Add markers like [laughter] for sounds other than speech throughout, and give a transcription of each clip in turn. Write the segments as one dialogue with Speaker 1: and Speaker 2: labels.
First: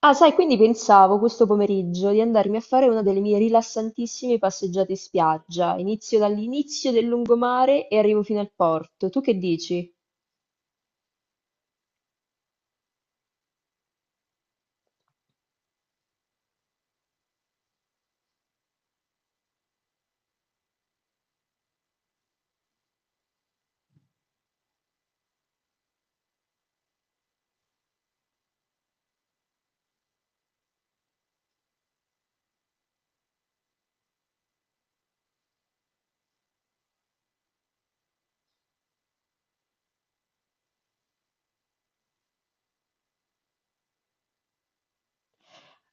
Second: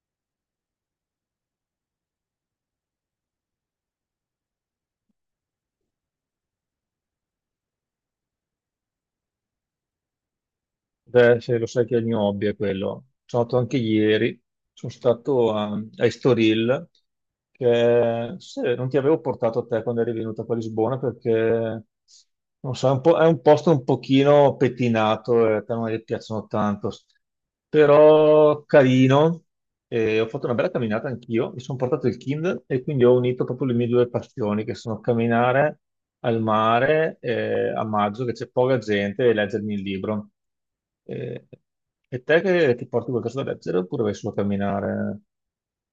Speaker 1: Ah, sai, quindi pensavo questo pomeriggio di andarmi a fare una delle mie rilassantissime passeggiate in spiaggia. Inizio dall'inizio del lungomare e arrivo fino al porto. Tu che dici?
Speaker 2: Beh, se lo sai che il mio hobby è quello. Sono stato anche ieri, sono stato a Estoril, che se, non ti avevo portato a te quando eri venuta qua a Lisbona perché non so, è un posto un pochino pettinato e a te non ti piacciono tanto, però carino. E ho fatto una bella camminata anch'io, mi sono portato il Kindle e quindi ho unito proprio le mie due passioni, che sono camminare al mare a maggio, che c'è poca gente, e leggermi il libro. E, e te che ti porti qualcosa da leggere oppure vai solo a camminare?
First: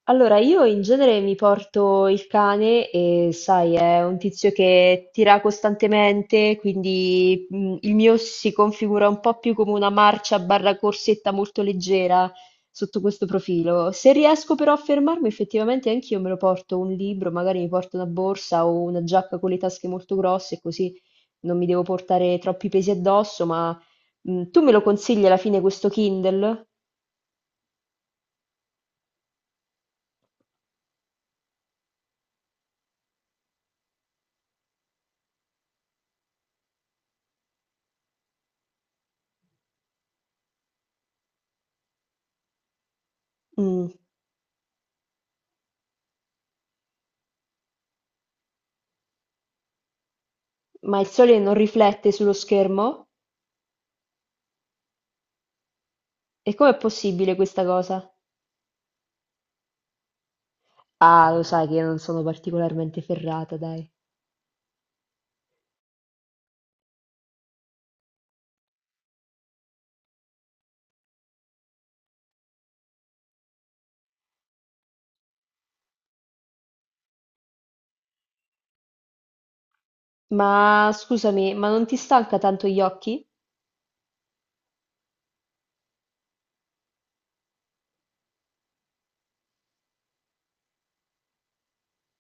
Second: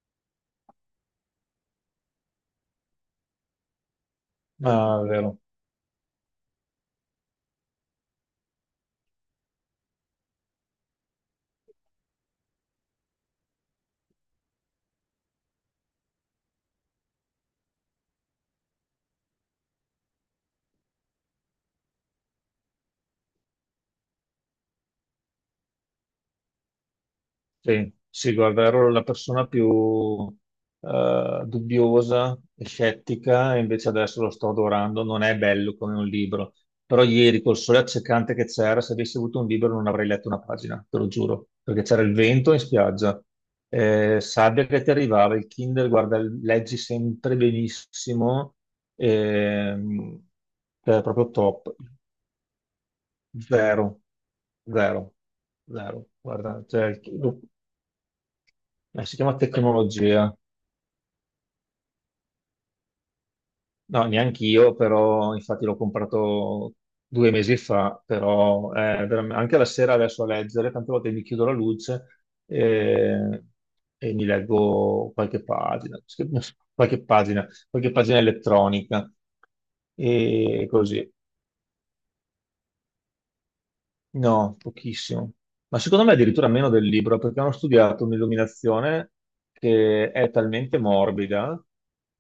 Speaker 1: Allora, io in genere mi porto il cane e sai, è un tizio
Speaker 2: Ah,
Speaker 1: che
Speaker 2: vero.
Speaker 1: tira costantemente, quindi il mio si configura un po' più come una marcia barra corsetta molto leggera sotto questo profilo. Se riesco però a fermarmi, effettivamente anch'io me lo porto un libro, magari mi porto una borsa o una giacca con le tasche molto grosse, così non mi devo portare troppi pesi addosso, ma tu me lo consigli alla fine questo Kindle?
Speaker 2: Sì, sì, guarda, ero la persona più dubbiosa e scettica, e invece adesso lo sto adorando. Non è bello come un libro, però ieri col sole accecante che c'era, se avessi avuto un libro non avrei letto una pagina, te lo giuro, perché c'era il vento in spiaggia,
Speaker 1: Mm.
Speaker 2: sabbia che ti arrivava, il Kindle, guarda, leggi sempre benissimo, ehm,
Speaker 1: Ma
Speaker 2: è
Speaker 1: il
Speaker 2: proprio
Speaker 1: sole non
Speaker 2: top,
Speaker 1: riflette sullo schermo?
Speaker 2: zero, zero, zero,
Speaker 1: E
Speaker 2: guarda,
Speaker 1: com'è
Speaker 2: cioè,
Speaker 1: possibile questa cosa?
Speaker 2: si chiama tecnologia.
Speaker 1: Ah, lo sai che io non sono particolarmente ferrata, dai.
Speaker 2: No, neanche io, però infatti l'ho comprato 2 mesi fa, però anche la sera adesso a leggere, tante volte mi chiudo la luce e, mi leggo qualche pagina, [laughs] qualche pagina elettronica e
Speaker 1: Ma
Speaker 2: così.
Speaker 1: scusami, ma non ti stanca tanto gli occhi?
Speaker 2: No, pochissimo. Ma secondo me addirittura meno del libro, perché hanno studiato un'illuminazione che è talmente morbida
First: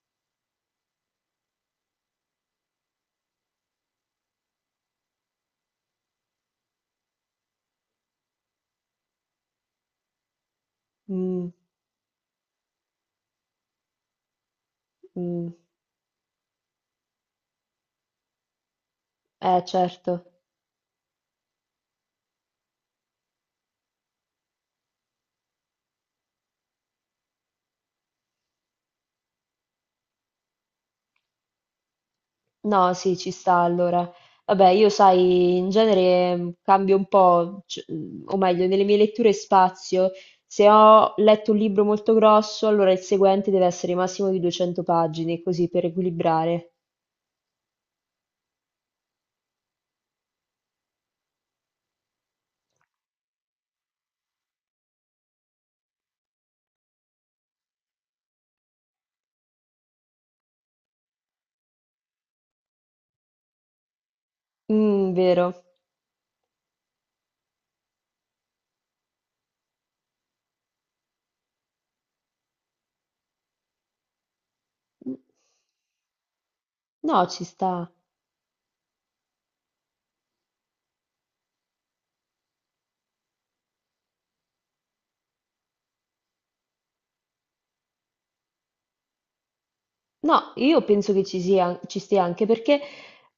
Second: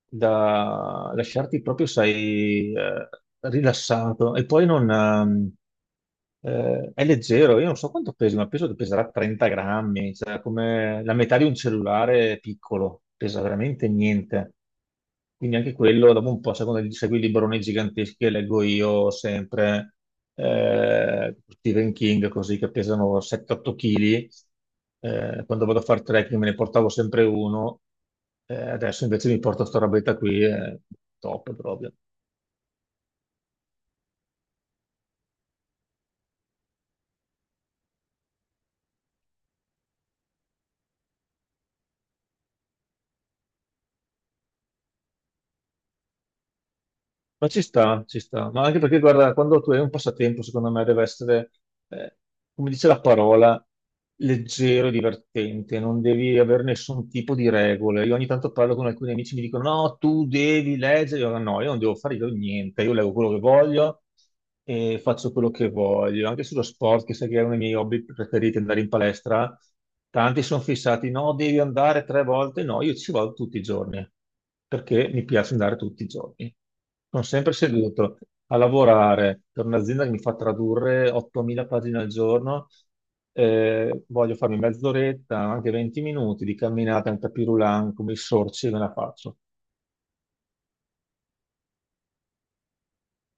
Speaker 2: da lasciarti proprio, sai, rilassato. E poi non, è leggero, io non so quanto pesi, ma penso che peserà 30 grammi, cioè come la metà di
Speaker 1: Mm.
Speaker 2: un cellulare piccolo, pesa veramente niente.
Speaker 1: Mm.
Speaker 2: Quindi anche quello, dopo un po', sai, quando segui i libroni giganteschi che leggo io
Speaker 1: Eh,
Speaker 2: sempre,
Speaker 1: certo.
Speaker 2: Stephen King, così che pesano 7-8 kg, quando vado a fare trekking me ne portavo sempre uno, adesso invece mi porto sta robetta qui, è top proprio.
Speaker 1: No, sì, ci sta allora. Vabbè, io sai, in genere cambio un po', o meglio, nelle mie letture spazio. Se ho letto un libro molto grosso, allora il seguente deve essere massimo di 200 pagine, così per equilibrare.
Speaker 2: Ma ci sta, ma anche perché guarda, quando tu hai un passatempo, secondo me deve essere, eh, come dice la parola, leggero e divertente, non devi avere nessun tipo di regole. Io ogni tanto parlo con alcuni amici, mi dicono no, tu devi leggere, io no, io non devo fare io niente, io leggo quello che voglio, e
Speaker 1: Mm,
Speaker 2: faccio quello
Speaker 1: vero.
Speaker 2: che voglio. Anche sullo sport, che sai che è uno dei miei hobby preferiti, andare in palestra, tanti sono fissati, no, devi andare 3 volte, no, io ci vado tutti i giorni, perché
Speaker 1: Mm.
Speaker 2: mi piace andare tutti i giorni. Sono
Speaker 1: No, ci
Speaker 2: sempre
Speaker 1: sta.
Speaker 2: seduto a lavorare per un'azienda che mi fa tradurre 8.000 pagine al giorno, voglio farmi mezz'oretta, anche 20 minuti di camminata in tapis roulant, come i sorci, e me la faccio.
Speaker 1: No, io penso che ci sia, ci stia anche perché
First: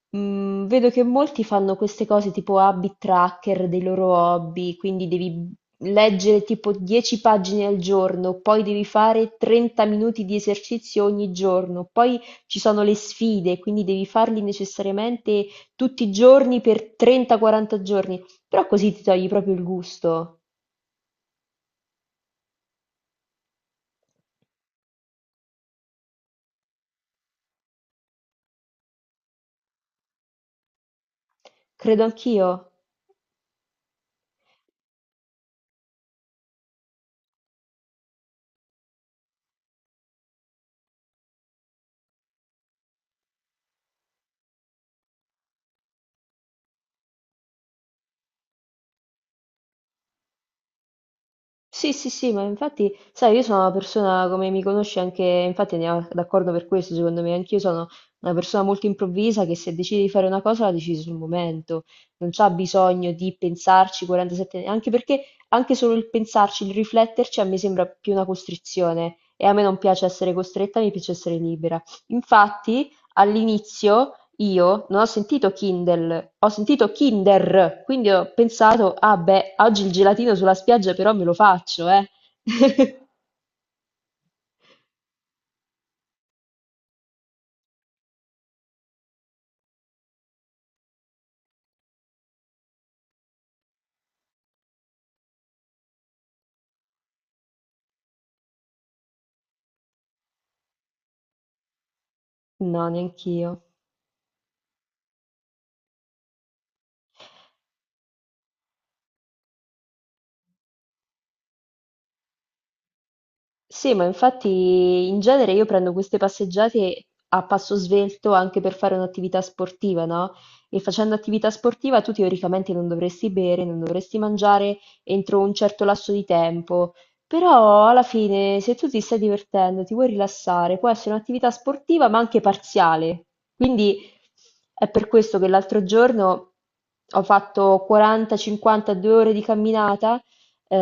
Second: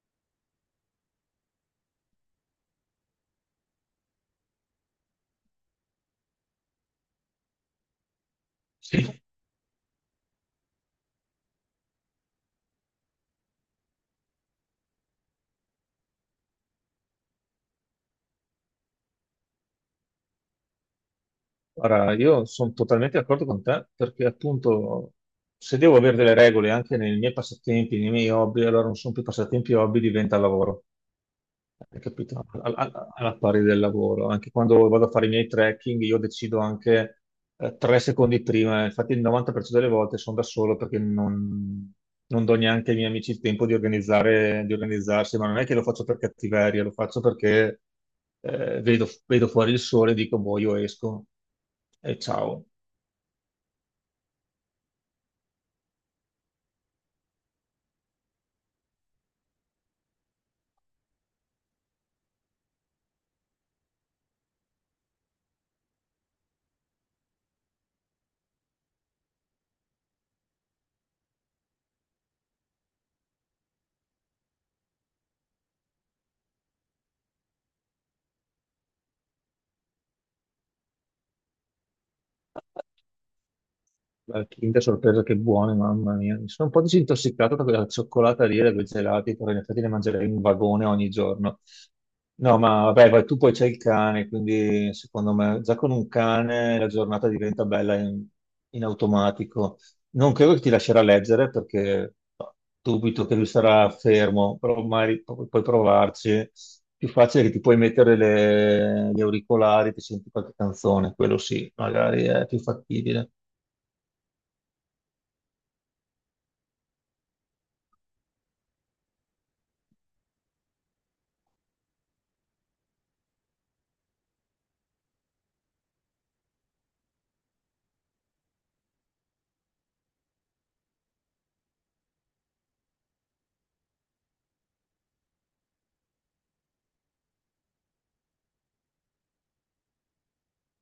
Speaker 1: vedo che molti fanno queste cose tipo habit tracker dei loro hobby, quindi devi leggere tipo 10 pagine al giorno, poi devi
Speaker 2: [laughs]
Speaker 1: fare 30 minuti di esercizio ogni giorno, poi ci sono le sfide, quindi devi farli necessariamente tutti i giorni per 30-40 giorni, però così ti togli proprio il gusto,
Speaker 2: Ora, io sono totalmente d'accordo con te perché appunto se devo avere delle regole anche nei miei passatempi, nei miei hobby, allora non sono più passatempi e hobby, diventa lavoro. Hai
Speaker 1: credo
Speaker 2: capito?
Speaker 1: anch'io.
Speaker 2: Alla pari del lavoro, anche quando vado a fare i miei trekking, io decido anche 3 secondi prima. Infatti, il 90% delle volte sono da solo perché non do neanche ai miei amici il tempo di organizzare, di organizzarsi. Ma non è che lo faccio per cattiveria, lo faccio perché vedo fuori il sole e dico, boh, io esco
Speaker 1: Sì, sì,
Speaker 2: e
Speaker 1: sì, ma
Speaker 2: ciao.
Speaker 1: infatti, sai, io sono una persona, come mi conosci anche, infatti andiamo d'accordo per questo, secondo me, anch'io sono una persona molto improvvisa che se decide di fare una cosa la decide sul momento, non c'ha bisogno di pensarci 47, anche perché anche solo il pensarci, il rifletterci a me sembra più una costrizione e a me non piace essere costretta, mi piace essere libera. Infatti, all'inizio io non ho sentito Kindle, ho sentito Kinder, quindi ho pensato, ah beh, oggi il gelatino sulla spiaggia però me lo faccio, eh. [laughs]
Speaker 2: La Kinder sorpresa che buone, mamma mia. Mi sono un po' disintossicato da quella cioccolata lì, da quei gelati, però in effetti ne mangerei un vagone ogni giorno. No, ma vabbè, vai, tu poi c'hai il cane, quindi secondo me già con un cane la giornata diventa bella in automatico. Non credo che ti lascerà leggere perché no,
Speaker 1: No,
Speaker 2: dubito che lui
Speaker 1: neanch'io.
Speaker 2: sarà fermo, però magari puoi provarci. Più facile che ti puoi mettere gli auricolari, ti senti qualche canzone, quello sì, magari è più fattibile.
Speaker 1: Sì, ma infatti in genere io prendo queste passeggiate a passo svelto anche per fare un'attività sportiva, no? E facendo attività sportiva tu teoricamente non dovresti bere, non dovresti mangiare entro un certo lasso di tempo, però alla fine se tu ti stai divertendo, ti vuoi rilassare, può essere un'attività sportiva ma anche parziale. Quindi è per questo che l'altro giorno ho fatto 40-52 ore di camminata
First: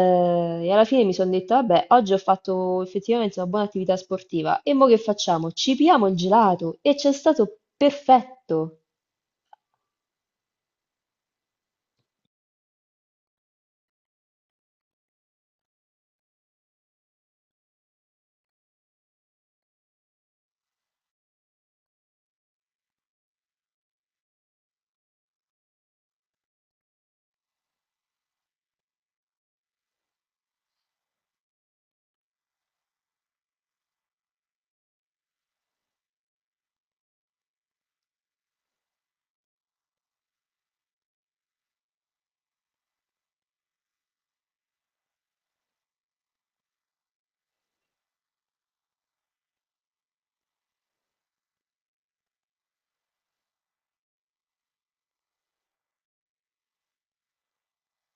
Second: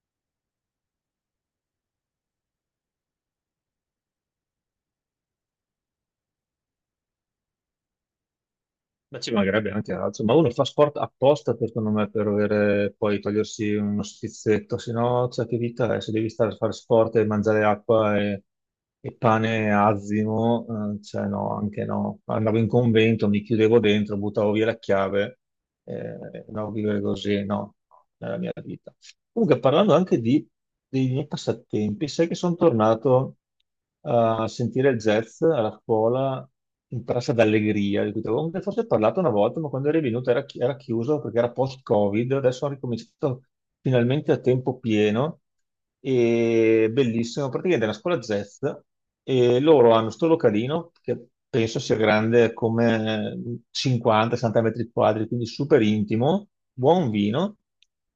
Speaker 1: e alla fine mi sono detta, vabbè, oggi ho fatto effettivamente una buona attività sportiva. E mo che facciamo? Ci piamo il gelato e c'è stato perfetto.
Speaker 2: Ma ci mancherebbe anche altro, ma uno fa sport apposta secondo me per avere, poi togliersi uno schizzetto, se no cioè, che vita è, se devi stare a fare sport e mangiare acqua e pane azimo, cioè no, anche no. Andavo in convento, mi chiudevo dentro, buttavo via la chiave, no, vivere così no, nella mia vita. Comunque, parlando anche dei miei passatempi, sai che sono tornato a sentire il jazz alla scuola in Piazza d'Allegria, di cui ti avevo forse parlato una volta, ma quando eri venuto era chiuso perché era post-Covid, adesso ho ricominciato finalmente a tempo pieno e bellissimo, praticamente è una scuola jazz e loro hanno sto localino che penso sia grande come 50-60 metri quadri, quindi super intimo, buon vino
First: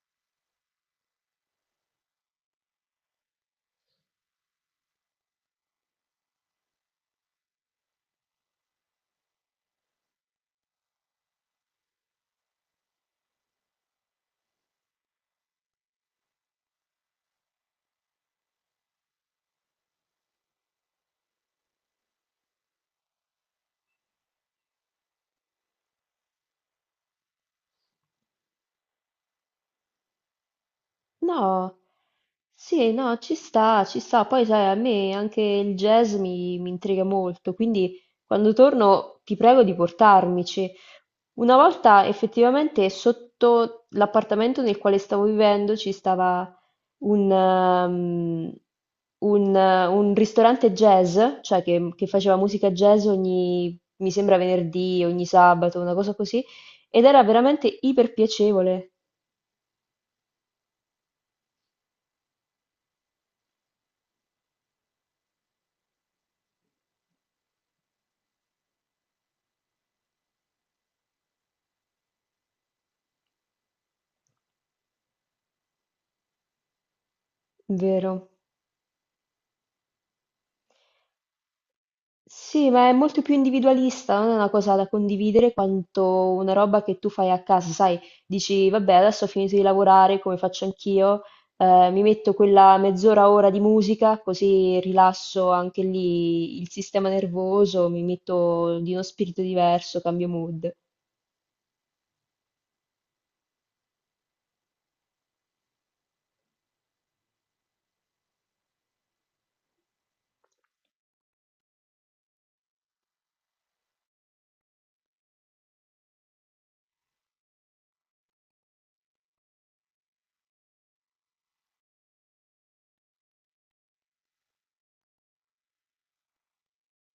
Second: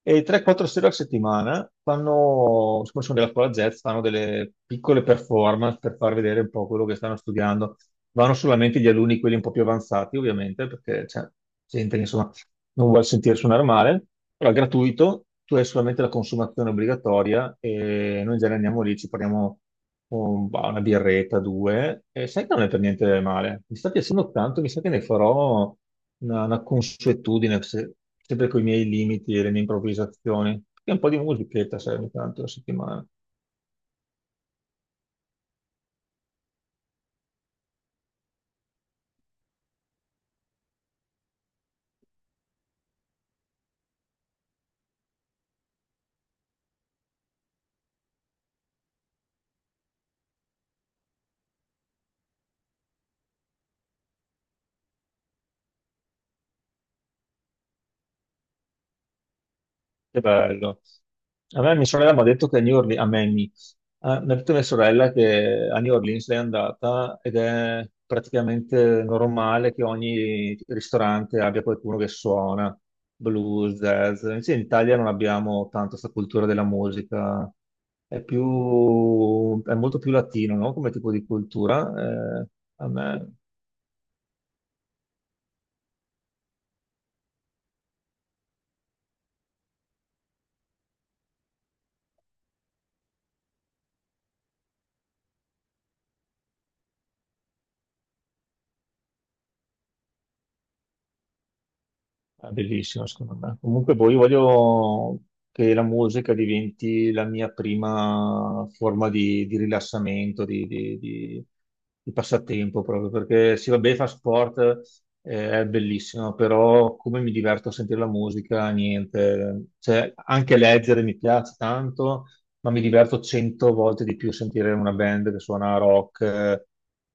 Speaker 2: e 3-4 sere a settimana fanno, siccome sono della scuola jazz, fanno delle piccole performance per far vedere un po' quello che stanno studiando. Vanno solamente gli alunni, quelli un po' più avanzati, ovviamente, perché c'è gente che insomma non vuole sentire suonare male, però è gratuito, tu hai solamente la consumazione obbligatoria e noi in genere andiamo lì, ci prendiamo una birretta, due, e sai che non è per niente male. Mi sta piacendo tanto, mi sa che ne farò una consuetudine, sempre con i miei limiti e le mie improvvisazioni, e un po' di
Speaker 1: No,
Speaker 2: musichetta serve tanto la
Speaker 1: sì,
Speaker 2: settimana.
Speaker 1: no, ci sta, ci sta. Poi sai, a me anche il jazz mi intriga molto, quindi quando torno ti prego di portarmici. Una volta effettivamente sotto l'appartamento nel quale stavo vivendo ci stava un, ehm, un ristorante jazz, cioè che faceva musica jazz ogni, mi sembra venerdì, ogni sabato, una cosa così, ed era veramente iper piacevole,
Speaker 2: Che bello. A me mia sorella mi ha detto che a New Orleans, a me, mi Ah, mi ha detto mia sorella che a New Orleans lei è andata ed è praticamente normale che ogni ristorante abbia qualcuno che suona blues, jazz. Invece in Italia non abbiamo tanto questa cultura della musica,
Speaker 1: vero.
Speaker 2: è più, è molto più latino, no? Come tipo di cultura.
Speaker 1: Sì,
Speaker 2: A
Speaker 1: ma è molto più
Speaker 2: me.
Speaker 1: individualista, non è una cosa da condividere quanto una roba che tu fai a casa, sai, dici, vabbè, adesso ho finito di lavorare, come faccio anch'io, mi metto quella mezz'ora, ora di musica, così rilasso anche lì il sistema nervoso, mi metto di uno spirito diverso, cambio mood.
Speaker 2: È bellissimo, secondo me. Comunque, poi io voglio che la musica diventi la mia prima forma di rilassamento, di passatempo, proprio perché sì, vabbè, fa sport, è bellissimo, però come mi diverto a sentire la musica, niente. Cioè, anche leggere mi piace tanto, ma mi diverto 100 volte di più sentire una band che suona rock,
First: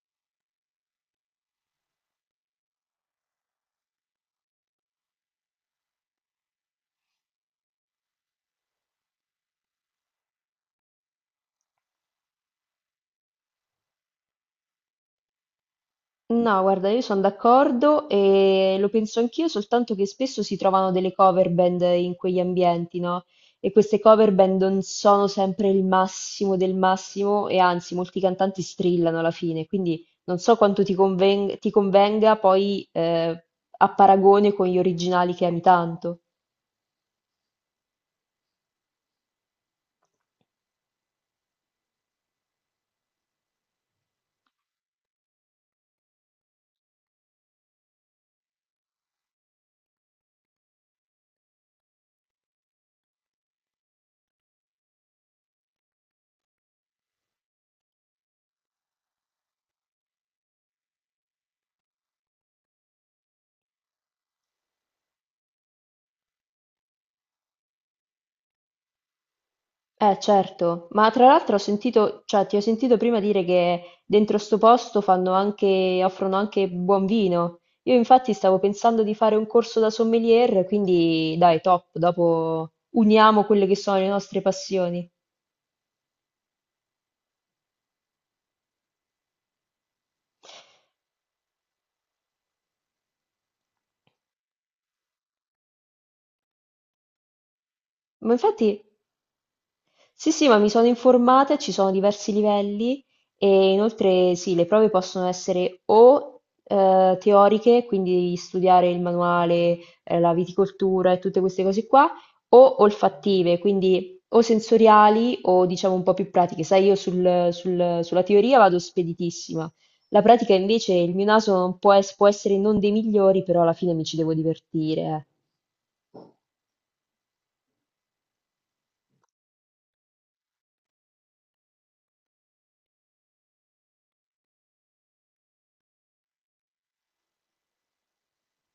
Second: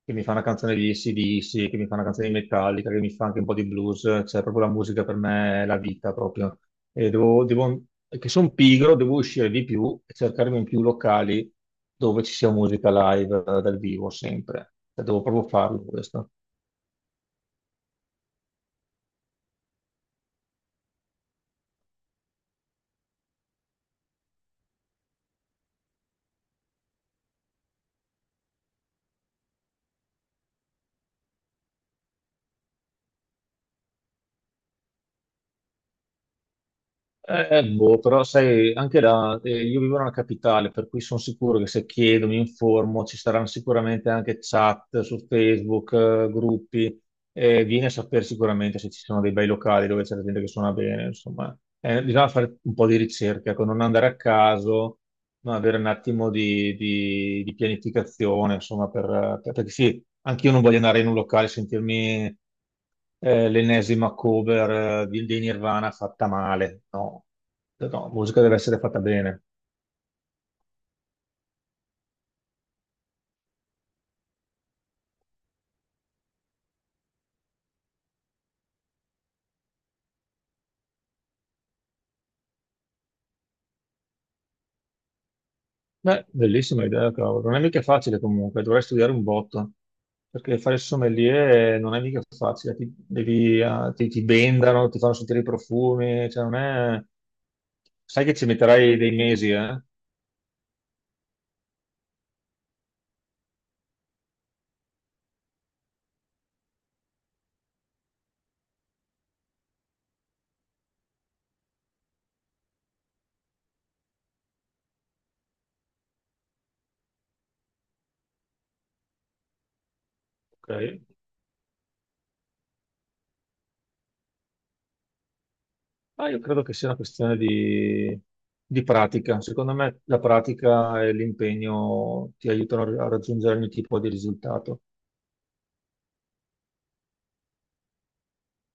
Speaker 2: che mi fa una canzone di AC/DC, che mi fa una canzone di Metallica, che mi fa anche un po' di blues, cioè proprio la musica per me è la vita proprio. E devo, devo- che sono pigro, devo uscire di più e cercarmi in più locali dove ci sia musica live dal vivo sempre. Cioè, devo proprio farlo questo.
Speaker 1: No, guarda, io sono d'accordo e lo penso anch'io, soltanto che spesso si trovano delle cover band in quegli ambienti, no? E queste cover band non sono sempre il massimo del massimo e anzi, molti cantanti strillano alla fine, quindi non so quanto ti convenga poi a paragone con gli originali che ami tanto.
Speaker 2: Boh, però sai, anche là, io vivo nella capitale, per cui sono sicuro che se chiedo, mi informo, ci saranno sicuramente anche chat su Facebook, gruppi, vieni a sapere sicuramente se ci sono dei bei locali dove c'è la gente che suona bene, insomma. Bisogna fare un po' di ricerca, ecco, non andare a caso, ma avere un attimo di pianificazione, insomma, perché sì, anche io non voglio andare in un locale e sentirmi l'ennesima cover dei Nirvana fatta male. No, cioè, no, la musica deve essere fatta bene.
Speaker 1: Eh certo, ma tra l'altro ho sentito, cioè ti ho sentito prima dire che dentro sto posto fanno anche, offrono anche buon vino. Io infatti stavo pensando di fare un corso da sommelier, quindi dai, top, dopo uniamo quelle che sono le nostre passioni.
Speaker 2: Beh, bellissima idea, cavolo. Non è mica facile comunque, dovrei studiare un botto, perché fare il sommelier non è mica facile, ti bendano, ti fanno sentire i profumi, cioè non è. Sai
Speaker 1: Ma
Speaker 2: che ci
Speaker 1: infatti,
Speaker 2: metterai dei mesi, eh?
Speaker 1: sì, sì, ma mi sono informata, ci sono diversi livelli e inoltre sì, le prove possono essere o teoriche, quindi studiare il manuale, la viticoltura e tutte queste cose qua, o olfattive, quindi o sensoriali o diciamo un po' più pratiche. Sai, io sulla teoria vado speditissima. La pratica
Speaker 2: Ok.
Speaker 1: invece, il mio naso non può, può essere non dei migliori, però alla fine mi ci devo divertire. Eh.
Speaker 2: Ma io credo che sia una questione di pratica. Secondo me la pratica e l'impegno ti aiutano a raggiungere ogni tipo di risultato.